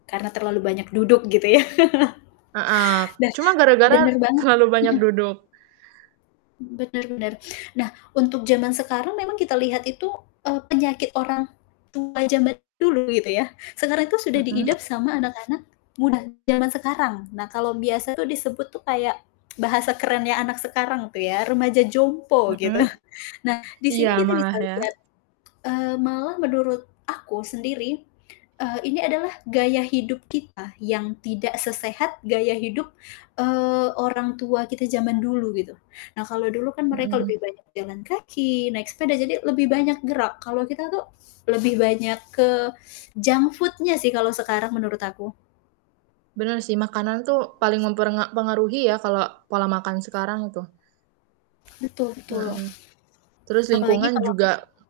Karena terlalu banyak duduk gitu ya. Heeh, cuma Be gara-gara benar banget. terlalu banyak Mhm. duduk. Benar benar. Nah untuk zaman sekarang memang kita lihat itu, eee, penyakit orang tua zaman dulu gitu ya, sekarang itu sudah Mhm. diidap sama anak-anak muda zaman sekarang. Nah kalau biasa tuh disebut tuh kayak bahasa kerennya anak sekarang tuh ya, remaja jompo gitu. Mhm. Nah di Iya sini kita bisa malah ya. lihat, eee, malah menurut aku sendiri, eee, ini adalah gaya hidup kita yang tidak sesehat gaya hidup, eee, orang tua kita zaman dulu, gitu. Nah kalau dulu kan mereka lebih Mhm. banyak jalan kaki, naik sepeda, jadi lebih banyak gerak, kalau kita tuh lebih banyak ke junk food-nya sih kalau sekarang menurut aku. Bener sih, makanan tuh paling memperenga pengaruhi ya kalau pola makan sekarang itu. Betul betul, Mhm. Terus apalagi lingkungan kalau bisa juga